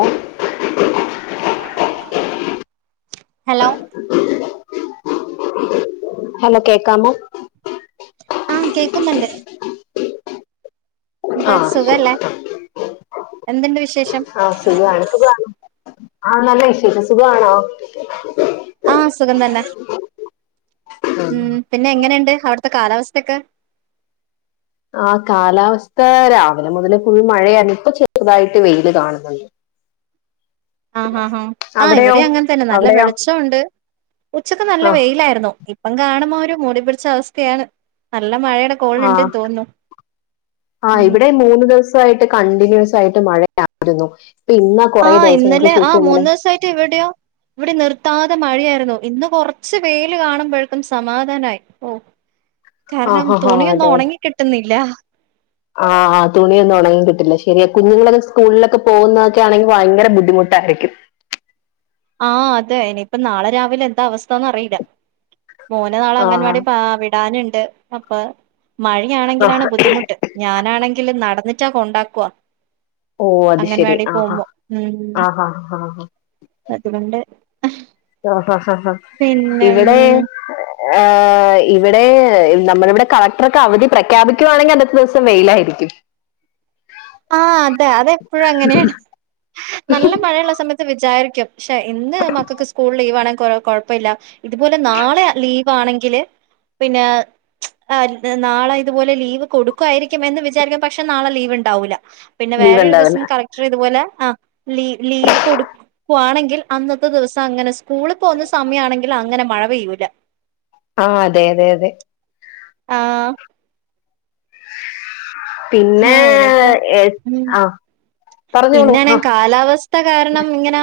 ഓ hello hello കേക്കാമോ ആഹ് കേക്കുന്നുണ്ട് എന്ത് ആ ശരി സുഖല്ലേ എന്തുണ്ട് വിശേഷം ആഹ സുഖമാണ് സുഖമാ [unintelligible] ണ് ആഹ നല്ല വിശേഷം സുഖമാണോ ആഹ് സുഖം തന്നെ ഉം പിന്നെ എങ്ങനെയുണ്ട് അവിടുത്തെ കാലാവസ്ഥൊക്കെ ആ കാലാവസ്ഥ രാവിലെ മുതൽ ഫുൾ മഴയാണ് ഇപ്പ ചെറുതായിട്ട് വെയില് കാണുന്നുണ്ട് [unintelligible] ആഹ് ആാ ഹാ ആഹ് അവിടെയോ ഇവിടെ അങ്ങനെ തന്നെ നല്ല അവിടെയോ വെളിച്ചംണ്ട് ഉച്ചക്ക് നല്ല ആ വെയിലായിരുന്നു ഇപ്പം കാണുമ്പോ ഒരു മൂടി പിടിച്ച അവസ്ഥയാണ് നല്ല മഴയുടെ കോളുണ്ട് ആഹ തോന്നുന്നു ആ ഉം ഇവിടെ മൂന്ന് ദിവസം ാ [unintelligible] യിട്ട് കണ്ടിന്യൂസ് ആയിട്ട് മഴായിരുന്നു പിന്ന ആഹ് ഇന്നലെ ആഹ മൂന്ന് ദിവസ ആയിട്ട് എവിടെയോ ഇവിടെ നിർത്താതെ മഴയായിരുന്നു ഇന്ന് കുറച്ച് വെയിൽ കാണുമ്പോഴേക്കും സമാധാനമായി ഓ ആ കാരണം ഹാ ഹാ തുണിയൊന്നും ഉണങ്ങി കിട്ടുന്നില്ല ആഹ് ആ് തുണിയൊന്നും ഉടങ്ങി കട്ടില്ല ശരിയ കുഞ്ഞുങ്ങളൊക്കെ സ്കൂളിലൊക്കെ പോകുന്നതക്കെ ആണെങ്കിൽ ഭയങ്കര ബുദ്ധിമുട്ടായിരിക്കും ആഹ് അതെ ഇനിയിപ്പ നാളെ രാവിലെ എന്താ അവസ്ഥന്നന്ന് അറിയില്ല മോന നാള ആ അംഗൻവാടി പാറി [unintelligible] ഇടാനുണ്ട് അപ്പൊ ആ, മഴയാണെങ്കിലാണ് ബുദ്ധിമുട്ട് ഞാനാണെങ്കിലും നടന്നിട്ടാ കൊണ്ടാക്കുവ ഓ അങ്ങൻവാടി പോവുമ്പോ ഉം അഹ് ഹാ ഹാ അതുകൊണ്ട് ആഹ ഹ ഹ പിന്നെ ഇവിടെ ആഹ ഉം [unintelligible] ഇവിടെ നമ്മള ഇവിടെ കളക്ടറ ഒക്കെ അവധി പ്രഖ്യാപിക്കുകവാണെങ്കിൽ അന്നത്തെ ദിവസം വെയിലായിരിക്കും [unintelligible] [inaudible] ആഹ അതെ അതെപ്പോഴും അങ്ങനെയാണ് നല്ല മഴയുള്ള സമയത്ത് വിചാരിക്കും പക്ഷെ ഇന്ന് മക്കൾക്ക് സ്കൂൾ ലീവ് ആണൻ കൊ കുഴപ്പമ ഇില്ല ഇതുപോലെ നാളെ ലീവ് ആണെങ്കില് പിന്നെ ആഹ് നാളെ ഇതുപോലെ ലീവ് കൊടുക്കുവായിരിക്കും എന്ന് വിചാരിക്കാം പക്ഷെ നാളെ ലീവ്ണ്ടാവൂല പിന്നെ ലീവ് വേറെ ഒരു ഉണ്ടാവില്ല ദിവസം കളക്ടർ ഇതുപോലെ ആഹ് ലീ ലീവ് കൊടുക്കും പുവാണെങ്കിൽ അന്നത്തെ ദിവസം അങ്ങനെ സ്കൂള് പോവ്ന്ന സമയാണെങ്കിൽ അങ്ങനെ മഴ പെയ്യൂല ആഹ് അതെ അതെ അതെ ആഹ് പിന്നെ ആഹ് ഇനിയിപ്പം ഏഹ് അഹ് പറഞ്ഞോളൂ ആഹ് കാലാവസ് ത്ത കാരണം ഇങ്ങനെ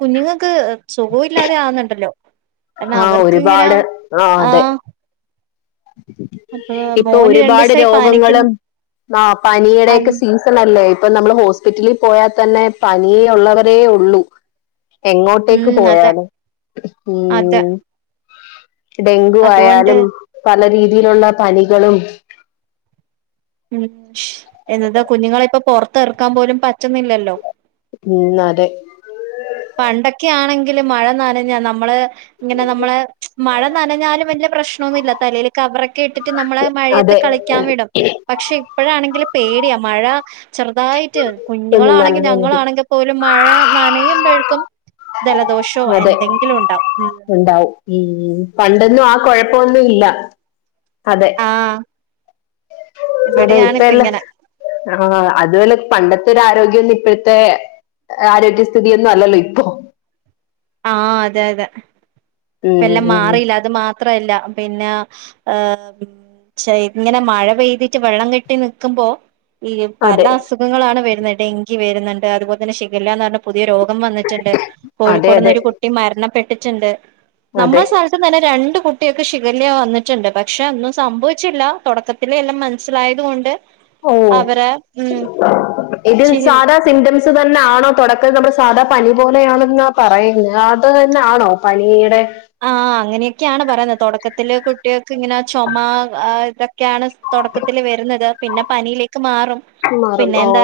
കുഞ്ഞുങ്ങക്ക് സുഖവില്ലാതെ ആവുന്നുണ്ടല്ലോ കാര്ണം ആഹ് അവർക്ക്ങ്ങനാ ഒരുപാട് അതെ ആഹ് ഇപ്പൊ മോന് രണ്ടു ഒരുപാട് ദിവസായി പനിക്കുന്നു രോഗങ്ങളും ആഹ് പനിയുടെക്കെ സീസ പ്പ നല്ലേ ഇപ്പൊ നമ്മള് ഹോസ്പിറ്റലിൽ പോയാതന്നെ പനിയേ ഉള്ളവരേ ഒള്ളൂ ഉം എങ്ങോട്ടേക്ക് അതെ പോയാലും അതെ ഉം ഡെങ്കു അതുകൊണ്ട് ആയാലും പല രീതിയിലുള്ള പനികളും ഉം എന്നതാ കുഞ്ഞുങ്ങളെ ഇപ്പൊ പുറത്തെറക്കാൻ പോലും പറ്റുന്നില്ലല്ലോ ഉം അതെ പണ്ടെക്കെ ആണെങ്കില് മഴ നനഞ്ഞാ നമ്മള് ഇങ്ങനെ നമ്മളെ മഴ നനഞ്ഞാലും വലിയ പ്രശ്നോന്നുല്ല തലേൽ കവറൊക്കെ ഇട്ട് റ്റ് നമ്മള് മഴയത്ത് അതെ കളിക്കാൻ വിടും പക്ഷെ ഇപ്പഴാണെങ്കിൽ പേടിയാ മഴ ചെറുതായിട്ട് ഇപ്പം നല്ല കുഞ്ഞുങ്ങളാണെങ്കി മതി ഞങ്ങളാണെങ്കിപോലും മഴ നനയുമ്പെഴ്ക്കും ദലദോഷോ അതെ എന്തെങ്കിലും ഉണ്ടാവും ഉമ് ഉണ്ടാവും ഉം പണ്ടൊന്നും ആ കൊഴപ്പൊന്നു ഇല്ല അതെ ആഹ് അതെ ഇവിടെയാണിപ്പ ഇപ്പെല്ല ഇങ്ങനെ ആഹ് അതുവല്ല പണ്ടത്തെ ഒരു ആരോഗ്യംല്ല ഇപ്പഴ്ത്തെ ആരോഗ്യസ്ഥിതിയൊന്നു അല്ലല്ലോ ഇപ്പൊ ആഹ് അതെ അതെ ഇപ്പ ഉം എല്ലാം ഉം മാറിയില അത് മാത്രല്ല പിന്നെ അഹ് പിൻ ചെ ഇങ്ങനെ മഴ പെയ്തിട്ട് വെള്ളം കെട്ടി നിക്കുമ്പോ ഈ പല അതെ അസു ഞ്ഞുങ്ങളാണ് വരുന്നത് ഡെങ്കി വര്ന്ന്ണ്ട് അതുപോലൽതന്നെ ഷിഗല്ല ന്നർഞ്ഞ പുതിയ രോഗം വന്നിട്ട്ണ്ട് അതെ അതെ കൊട്ന്നൊരു കുട്ടി മരണപ്പെട്ടിട്ട്ണ്ട് അതെ നമ്മള സ്ഥൽ ത്തു തന്നെ രണ്ട് കുട്ട്യേക്ക് ഷിഗല്ല വന്നിട്ട്ണ്ട് പക്ഷെ ഒന്നും സംഭവിച്ചില്ല തൊടക്ക പിന്നെ എല്ലാം മനസ്സിലായത് കൊണ്ട് ഓ അവരെ ഉമ് ഇത് ഷിഗ സാധാ സിംറ്റംസ് തന്നെ ആണോ തൊടക്കം നമ്മുടെ സാധാ പനി പോലെയാണെന്നപറയുന്ന അത് താന്നെണോ പനിയുടെ ആഹ് അങ്ങനെയൊക്കെയാണ് പറയുന്നത് തൊടക്കത്തില് കുട്ട്യേക്ക് ഇങ്ങനെ ചൊമ ആഹ് ഇതൊക്കെയാണ് തൊടക്കത്തില് വരുന്നത് പിന്നെ പനിയിലേക്ക് മാറും മാറും പിന്നെ ഓ എന്താ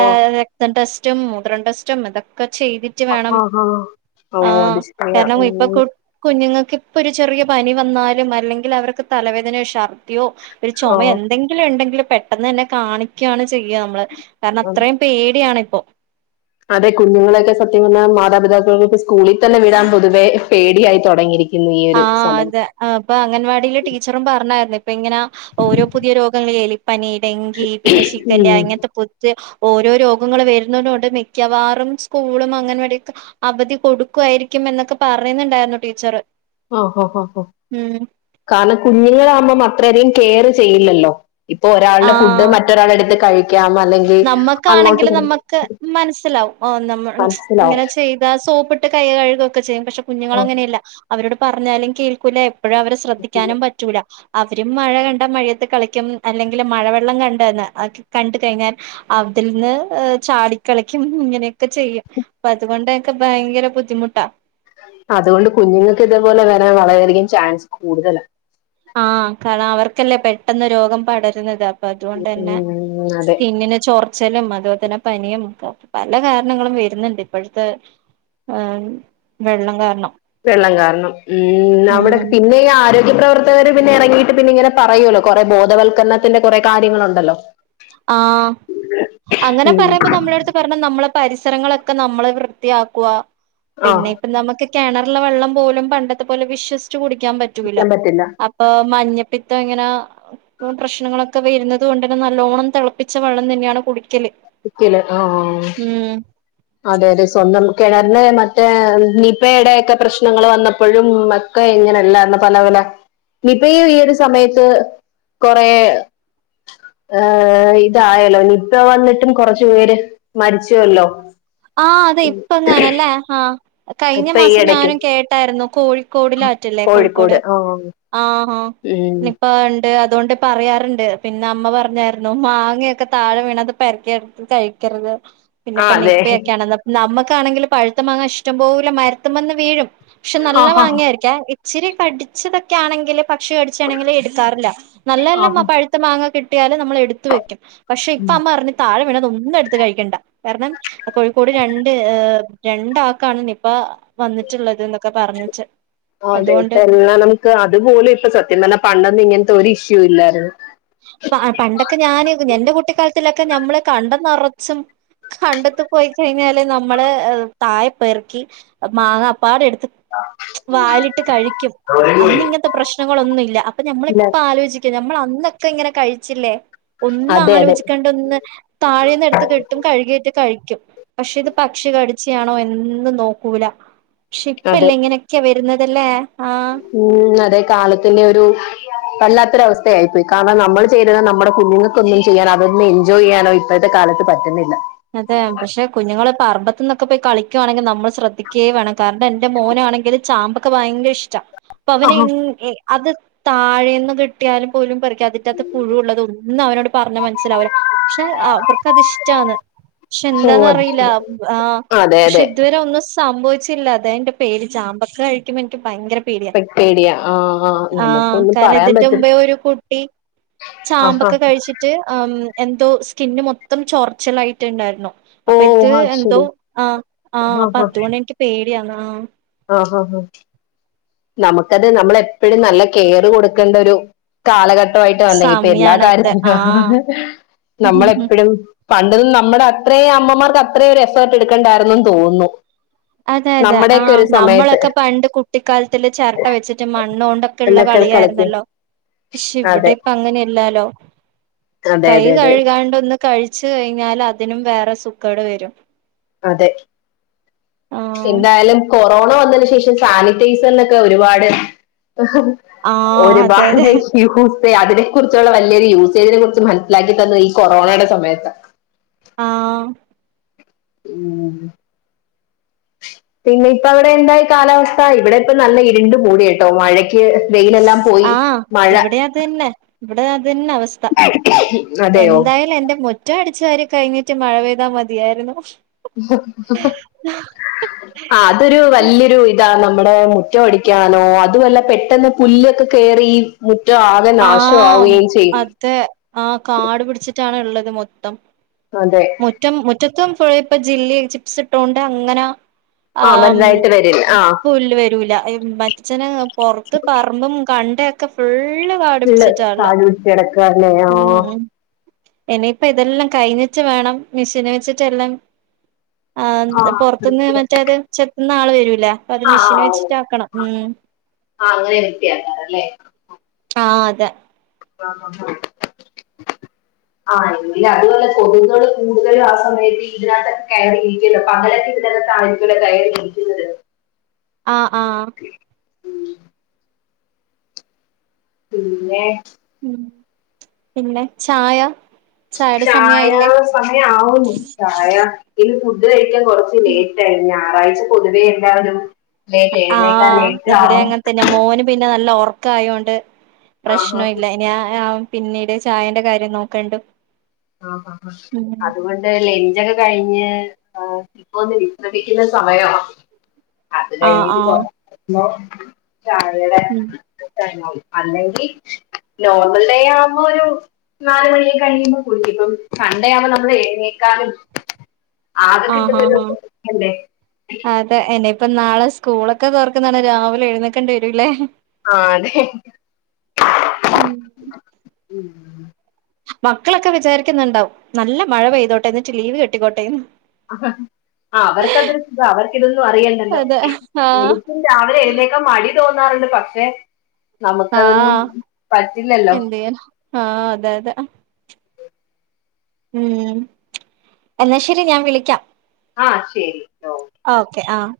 ക്തം ടെസ്റ്റും മുത്രം ടെസ്റ്റും ഇതൊക്കെ ചെയ്തി റ്റ് വേണം ആ ആ ഓ ആഹ് അത് ശരിയാ കാരണം ഇപ്പൊ ഉം കു കുഞ്ഞുങ്ങക്ക് ഇപ്പൊ ഒരു ചെറിയ പനി വന്നാലും അല്ലെങ്കിൽ അവർക്ക് തലവേദനയോ ശർദ്ദിയോ പിന്നെ ചൊമെ എന്തെങ്കില്ണ്ടെങ്കില് പെട്ടെന്ന് തന്നെ കാണിക്കാണ് ചെയ്യ മ്മള് കാര്ണം ഓ അത്രയും പേടിയാണിപ്പോ അതെ കുഞ്ഞുങ്ങളൊക്കെ സത്യം പറഞ്ഞ മാതാപിതാക്കൾക്ക് സ്കൂളിൽ തന്നെ വിടാൻ പൊതുവേ പേടിയായി തൊടങ്ങിയിരി ആഹ് അതെ അപ്പൊ അംഗൻവാടിയിലെ ടീച്ചറും പറഞ്ഞായിരുന്നു ഇപ്പ ഇങ്ങനെ ഓരോ പുതിയ രോഗങ്ങ [unintelligible] എലി പനി, ഡങ്കി പിന്നെ ശിഗല്ല ഉം ഇങ്ങൻത്തെ [unintelligible] ഓരോ രോഗങ്ങൾ വരുന്നത് കൊണ്ട് മിക്കവാറും സ്കൂളും അംഗൻവാടിയൊക്കെ അവധി കൊടുക്കുവായിരിക്കും എന്നൊക്കെ പറയ്ന്ന്ണ്ടായിരുന്നു ടീച്ചറ് ആഹ് ഹോ ഹോ ഹൊ ഉമ് കാര്ണം കുഞ്ഞുങ്ങളാവുമ്പം അത്രയധികം കെയറ് ചെയ്യില്ലല്ലോ ഇപ്പൊ ഒരാളുടെ ഫുഡ്ഡ് മ ത്ത്റ ആളെട്ത്ത് കഴി ഞാന് വന്നെങ്കി നമ്മക്കാണെങ്കില് നമ്മക്ക് മനസ്സിലാവും നമ്മ മനസ്സിലാവും ഇങ്ങനെ ചെയ്താ സോപ്പി കൈ കഴുകൊക്കെ ചെയ്യും. പക്ഷെ ആ, കുഞ്ഞുങ്ങളങ്ങനെയല്ല അവരോട് പറഞ്ഞാലും കേൾക്കൂല്ല എപ്പോഴാ അവരെ ശ്രദ്ധിക്കാനും പ റ്റൂല അവരും മഴ കണ്ട മഴയത്ത് കളിക്കും അല്ലെങ്കിൽ മഴവെള്ളം കണ്ടന്ന് അത് കണ്ട് കഴിഞ്ഞാൽ. അത്ൽന്ന് ചാടിക്കളിക്കും ഇങ്ങനെക്കെ ചെയ്യും. പ്പ അതുകൊണ്ടൊക്കെ ഭയങ്കര ബുദ്ധിമുട്ടാ. അതുകൊണ്ട് കുഞ്ഞുങ്ങൾക്ക് ഇതേപോലെ വരാൻ വളരെയധികം ചാൻസ് കൂടുതലാണ് ആഹ് കാരണം അവർക്കല്ലേ പെട്ടെന്ന് രോഗം പടരുന്നത്. പ്പ അതുകൊണ്ട് തന്നെ ഉം, അതെ സ്കിന്നിന് ചോർ ചെലേ അതുപോലെ തന്നെ പനിയും പല കാരണങ്ങളും വരുന്നുണ്ട്. ഇപ്പോഴത്തെ ആഹ് വെള്ളം കാരണം. വെള്ളം കാരണം ഉം അവടെ പിന്നേ ആരോഗ്യ പ്രവർത്തകര് പിന്നെ ഇറങ്ങീട്ട് പിന്നെങ്ങനെ പറയോല്ലോ കൊറെ ബോധവത്ക്കരണത്തിന്റെ കൊറെ കാര്യങ്ങളുണ്ടല്ലോ. ആഹ് അങ്ങനെ ഉം. പറയുമ്പോ നമ്മുളെട്ത്ത് പറഞ്ഞ നമ്മളെ പരിസരങ്ങളൊക്കെ നമ്മള് വൃത്തിയാക്കുക. ആ പിന്നെ ഇപ്പ നമുക്ക് കിണറ് ലെ വെള്ളം പോലും പണ്ടത്തെ പോലെ വിശ്വസിച്ച് കുടിക്കാൻ പറ്റൂല വിക്കാൻ പറ്റില്ല പ്പൊ മഞ്ഞപ്പിത്തം ഇങ്ങനെ പ്രശ്നങ്ങളൊക്കെ വരുന്നത് കൊണ്ട് തന്നെ നല്ലോണം. തെളപ്പിച്ച വെള്ളം തന്നെയാണ് കുടിക്കല്. [unintelligible] ക്കല് ആഹ്. ഉം അതെ അതെ സ്വന്തം കേിണറിന്റെ മറ്റേ നിപയുടെയൊക്കെ പ്രശ്നങ്ങള് വന്നപ്പോഴും മ ക്കെ ഇങ്ങനെല്ലാരന്നോ പല പല ഇപ്പെ ഈ ഒരു സമയത്ത് കൊറേ ആയ് ഇതായാല്ലോ നിപ്പ വന്നിട്ടും കൊറച്ചു പേര് മരിച്ചുവല്ലോ. ആഹ് അതെ ഇപ്പങ്ങാനല്ലേ ആഹ്. കഴിഞ്ഞ ഇപ്പൊ ഈ മാസം ഇടയ്ക്കും ഞാനും കേട്ടായിരുന്നു. കോഴിക്കോടിലാറ്റല്ലേ കോഴിക്കോട്? ആഹ് ഉം നിപ്പ ണ്ട് അതോണ്ട് പറയാറുണ്ട് പിന്നെ അമ്മ പറഞ്ഞായിരുന്നു മാങ്ങയൊക്കെ താഴെ വീണത് പെർക്കി കഴിക്കരുത് ആഹ് പിന്നെപ്പന്നെ അതെ നിപ്പയെക്കെയാണ് നമ്മക്കാണെങ്കിൽ പഴുത്തമാങ്ങ ഇഷ്ടം പോലെ മരത്ത്മന്ന് വീഴും. പക്ഷെ നല്ല ആഹ് മാങ്ങായിരിക്കേ ഇച്ചിരി കട്ച്ചതൊക്കെ ആണെങ്കില് പക്ഷി കടിച്ചാണെങ്കിലിൽ എടുക്കാറില്ല നല്ലെല്ലാം ആ ആഹ് പഴുത്ത മാങ്ങ കിട്ടിയാലും നമ്മള് എടുത്ത് വെക്കും പക്ഷെ ഇപ്പ അമ്മ ർഞ്ഞ് താഴെ വീണത് ഒന്നും എടുത്ത് കഴിക്കണ്ട കാരണം. കോഴിക്കോട് രണ്ട് രണ്ടാൾക്കാണ് നിപ്പാ വന്നിട്ടുള്ളത് ന്നൊക്കെ പറഞ്ഞിച്ച്. അതെ തൊറന്ന നമുക്ക് അതുപോലും ഇപ്പം സത്യം പറഞ്ഞ പണ്ടൊന്നും ഇങ്ങനത്തെ ഒരു ഇഷ്യൂ ഇല്ലായിരുന്നു ആ പണ്ടൊക്കെ ഞാന് എന്റെ കുട്ടിക്കാലത്തിലൊക്കെ ഞമ്മള് കണ്ടം നറച്ചും. കണ്ടത്ത് പോയി കഴിഞ്ഞാല് നമ്മള് താഴെ പെർക്കി മാങ്ങപ്പാടെ എടുത്ത് വായിലിട്ട് കഴിക്കും അന്നിങ്ങൻത്തെ പ്രശ്നങ്ങളൊന്നുല്ല അപ്പൊ ഞമ്മള് ഇല്ല ഇപ്പ ആലോചിക്കും. നമ്മള് അന്നൊക്കെ ഇങ്ങനെ കഴിച്ചില്ലേ ഒന്നും അതെ അതെ ആലോചിക്കാ ഒന്ന് താഴേന്ന് എടുത്ത് കിട്ടും കഴുകിയിട്ട് കഴിക്കും. പക്ഷെ ഇത് പക്ഷി കടിച്ചാണോ എന്നും നോക്കൂല. അതെ ഷിപ്പ്ല്ലേ ഇങ്ങനെയൊക്കെയാ വരുന്നതല്ലേ ആഹ് ഉം അതെ കാലത്തന്നെ ഒരു വല്ലാത്തൊരവസ്ഥയായി പോയി കാരണം നമ്മൾ ചെയ്തിരുന്ന നമ്മുടെ കുഞ്ഞുങ്ങൾക്കൊന്നും ചെയ്യാൻ അതൊന്ന് എൻജോയ് ചെയ്യാനോ ഇപ്പോഴത്തെ കാലത്ത് പറ്റ്ന്നില്ല. അതെ പക്ഷെ കുഞ്ഞുങ്ങള് പറമ്പത്ത് നിന്നൊക്കെ പോയി കളിക്കുയാണെങ്കിൽ നമ്മള് ശ്രദ്ധിക്കേ വേണം കാരണം എൻ്റെ മോനാണെങ്കില് ചാമ്പക്ക ഭയങ്കര ഇഷ്ടാ അപ്പൊ അവന് ആഹാ ങ്ങ് അത് താഴേന്ന് കിട്ടിയാലും പോലും പറിക്കാതിറ്റാത്ത് പുഴുള്ളത് ഒന്നും അവനോട് പറഞ്ഞാ മനസ്സിലാവുല. പക്ഷെ അവർക്കത്ഷ്ടാണ് പക്ഷെ ഓ അത് എന്താന്നറിയില്ല ശരി ആ അതെ പക്ഷെ അതെ ഇതുവരെ ഒന്നും സംഭവിച്ചില്ല അതാ എന്റെ പേടി ചാമ്പക്ക കഴിക്കുമ്പോ ഇന്ക്ക് ഭയങ്കര പേടിയാ പെ- പേടിയാ ആ ആ ആഹ് നമുക്കൊന്നും കാരണം പറയാൻ ഇതിന്റെ പറ്റും മുമ്പേ ഒരു കുട്ടി ആഹാ ചാമ്പക്ക കഴിച്ചിട്ട് എന്തോ സ്കിന്ന് മൊത്തം ചോറിച്ചിലായിട്ടുണ്ടായിരുന്നു. ഓ അപ്പ ഇത് അത് എന്തോ ശരി ആഹ് ആഹ് അപ്പൊ അതുകൊണ്ട് എനിക്ക് പേടിയാന്ന് ആഹ് ആഹ് ആഹ് ആഹ്. നമുക്കത് നമ്മൾ എപ്പോഴും നല്ല കെയർ കൊടുക്കേണ്ട ഒരു കാലഘട്ടമായിട്ട് വന്നെങ്കി ഇപ്പൊ എല്ലാ സമയാണത് കാര്യത്തിനും ആഹ് നമ്മളെപ്പഴും പണ്ടൊന്നും നമ്മടെ അത്രേം അമ്മമാർക്ക് അത്രേം ഒരു എഫേർട്ട് എടുക്കേണ്ടായിരുന്നൂന്ന് തോന്ന്ണു. അതെ അതെ ആഹ് നമ്മളൊക്കെ പണ്ട് കു കുട്ടിക്കാലത്തിൽ ചിരട്ട വെച്ചിട്ട് മണ്ണോണ്ടൊക്കെ ഉള്ള എന്നൊക്കെ കളിക്കും കളിയായിരുന്നല്ലോ. പക്ഷെ ഇവിടെ അതെ ഇപ്പ അങ്ങനെ അല്ലാലോ അതെ കൈ അതെ അതെ കഴുകാണ്ട് ഒന്ന് കഴിച്ച് കഴിഞ്ഞാൽ അതിനും വേറെ സൂക്കേട് വരും. അതെ ആഹ് എന്തായാലും കൊറോണ വന്നേന് ശേഷം സാനി ഡീസലിനോക്കെ ഒരുപാട് ഹ് ഹ് ആഹ് അതെ ഒരുപാട് അതെ ഹ് യൂസ് അതിനെ കുറിച്ചുള്ള വലിയൊരു യൂസേജിനെ കുറിച്ച് മനസ്സിലാക്കി തന്നത് ഈ കൊറോണയുടെ സമയത്താ. ആഹ്. [unintelligible] പിന്നെ ഇപ്പ അവിടെ എന്തായി കാലാവസ്ഥ ഇവിടെ ഇപ്പ നല്ല ഇരുണ്ട് മൂടിയേട്ടോ മഴ ക്ക്‌ വെയിലെല്ലാം പോയി മഴ ത്തന്നെ ഇവിടെ അത് തന്ന അവസ്ഥ അതെയോ എന്തായാലും എന്റെ മൊ മുറ്റം അടിച്ചവാരിക്കഴിഞ്ഞിട്ട് മഴ പെയ്താൽ മതിയായിരുന്നു [unintelligible] ആഹ് അതൊരു വല്യോരു ഇതാ നമ്മടെ മുറ്റം അടിക്കാനോ അതുവല്ല പെട്ടെന്ന് പുല്ലൊക്കെ കേറി മുറ്റം ആകെ ആഹ് നാശമാവുകയും ചെയ്യും [unintelligible] ആഹ് കാടു പിടിച്ചിട്ടാണ് ഇള്ളത് മൊത്തം. അതെ മുറ്റം മുറ്റത്തും ഫുള്ള് ഇപ്പ ജില്ലി ചിപ്സ്ട്ടോണ്ട് അങ്ങന ആഹ് ആം ബലുതായ്ട്ട് വരും. പുല്ല് വരൂല മരച്ചന് പുറത്ത് പറമ്പും കണ്ടൊക്കെ ഫുൾ കാട് പുല്ല് പിടിച്ചിട്ടായുള്ളേ താഴെ വിട്ട് കിടക്കുക അല്ലേ ഉം ഇനിയിപ്പ ഇതെല്ലാം കഴിഞ്ഞിട്ട് വേണം മിഷെന് വെച്ചിട്ട് എല്ലാം ആ ആഹ് പൊറത്തുന്ന് മറ്റേത് ചെത്തുന്ന ആള് വരൂല അപ്പ അത് മിഷേന് വെച്ചിട്ട് ആക്കണം ഉം ആഹ് അങ്ങനെ വൃത്തി ആക്കാറ് അല്ലേ? ആഹ് അതെ [unintelligible] [inaudible] ആഹ് എങ്കിലും അതുവല്ല കൊതുകള് കൂടുതലും ആ സമയത്ത് ഇതിനകത്ത് കയറിയിരിക്കല്ലോ പകലൊക്കെ ഇതിനകത്തു ആണ് [unintelligible] കയറി ഇരിക്കുന്നത് ആഹ് ആഹ്. പിന്നെ മ്ഹ് പിന്നെ ചായ ചായയുടെ ചായ സമയായില്ലേ സമയം ആവുംന്നു ട്ട പ്രായ ഇനി ഫുഡ് കഴിക്കാൻ കൊറച്ച് ലേറ്റ ആയി ഞായറാഴ്ച പൊതുവേ എണ്ടാവാലും [unintelligible] ആഹ് ഇവിടെ അങ്ങനെ തന്നെ മോനും പിന്നെ നല്ല ഒറക്കായൊണ്ട് ആഹാ പ്രശ്നം ഇല്ല [unintelligible] പിന്നേട് ചായേന്റെ കാര്യം നോക്കാണ്ട് ആഹ് ആഹ് ആഹ് അതുകൊണ്ട് ലെഞ്ചൊക്കെ കഴിഞ്ഞ് ഇപ്പോ ഒന്ന് വിശ്രമിക്കുന്ന സമയവാ അത് ആഹ് കഴിഞ്ഞിട്ട് ആഹ് [unintelligible] ഉം [unintelligible] അല്ലെങ്കിൽ നോർമൽ ഡേ ആവുമ്പോ ഒരു നാലു മണിയൊക്ക കഴിയുമ്പ കുളിക്കിപ്പം സൺഡേയാവുമ്പ നമ്മള് എഴുന്നേക്കാനും ആഹ് ഹാ ഹാ [unintelligible] അതെ ഇനി ഇപ്പം നാളെ സ്കൂളൊക്കെ തൊർക്കുന്നതാണ് രാവിലെ എഴുന്നക്കേണ്ടി വരൂല്ലേ? ആ അതെ ഉം ഉ മക്കളൊക്കെ വിചാരിക്കുന്നുണ്ടാവും നല്ല മഴ പെയ്തോട്ട എന്നിട്ട് ലീവ് കെട്ടിക്കോട്ടെ ആ അവർക്കതൊരു സുഖ അവർക്കിതൊന്നും അറിയണ്ടല്ലോ. അതെ ആഹ് എനിക്കും രാവിലെ എഴുന്നേൽക്കാ മടി തോന്നാറുണ്ട് പക്ഷെ നമുക്കതൊന്നും ആഹ് പറ്റില്ലല്ലോ. എന്തെയ്യാനാ ആഹ് അതെ അതെ ഉം എന്നാ ശരി ഞാൻ വിളിക്കാം ആ ശരി ഓ ഓക്കെ ആഹ്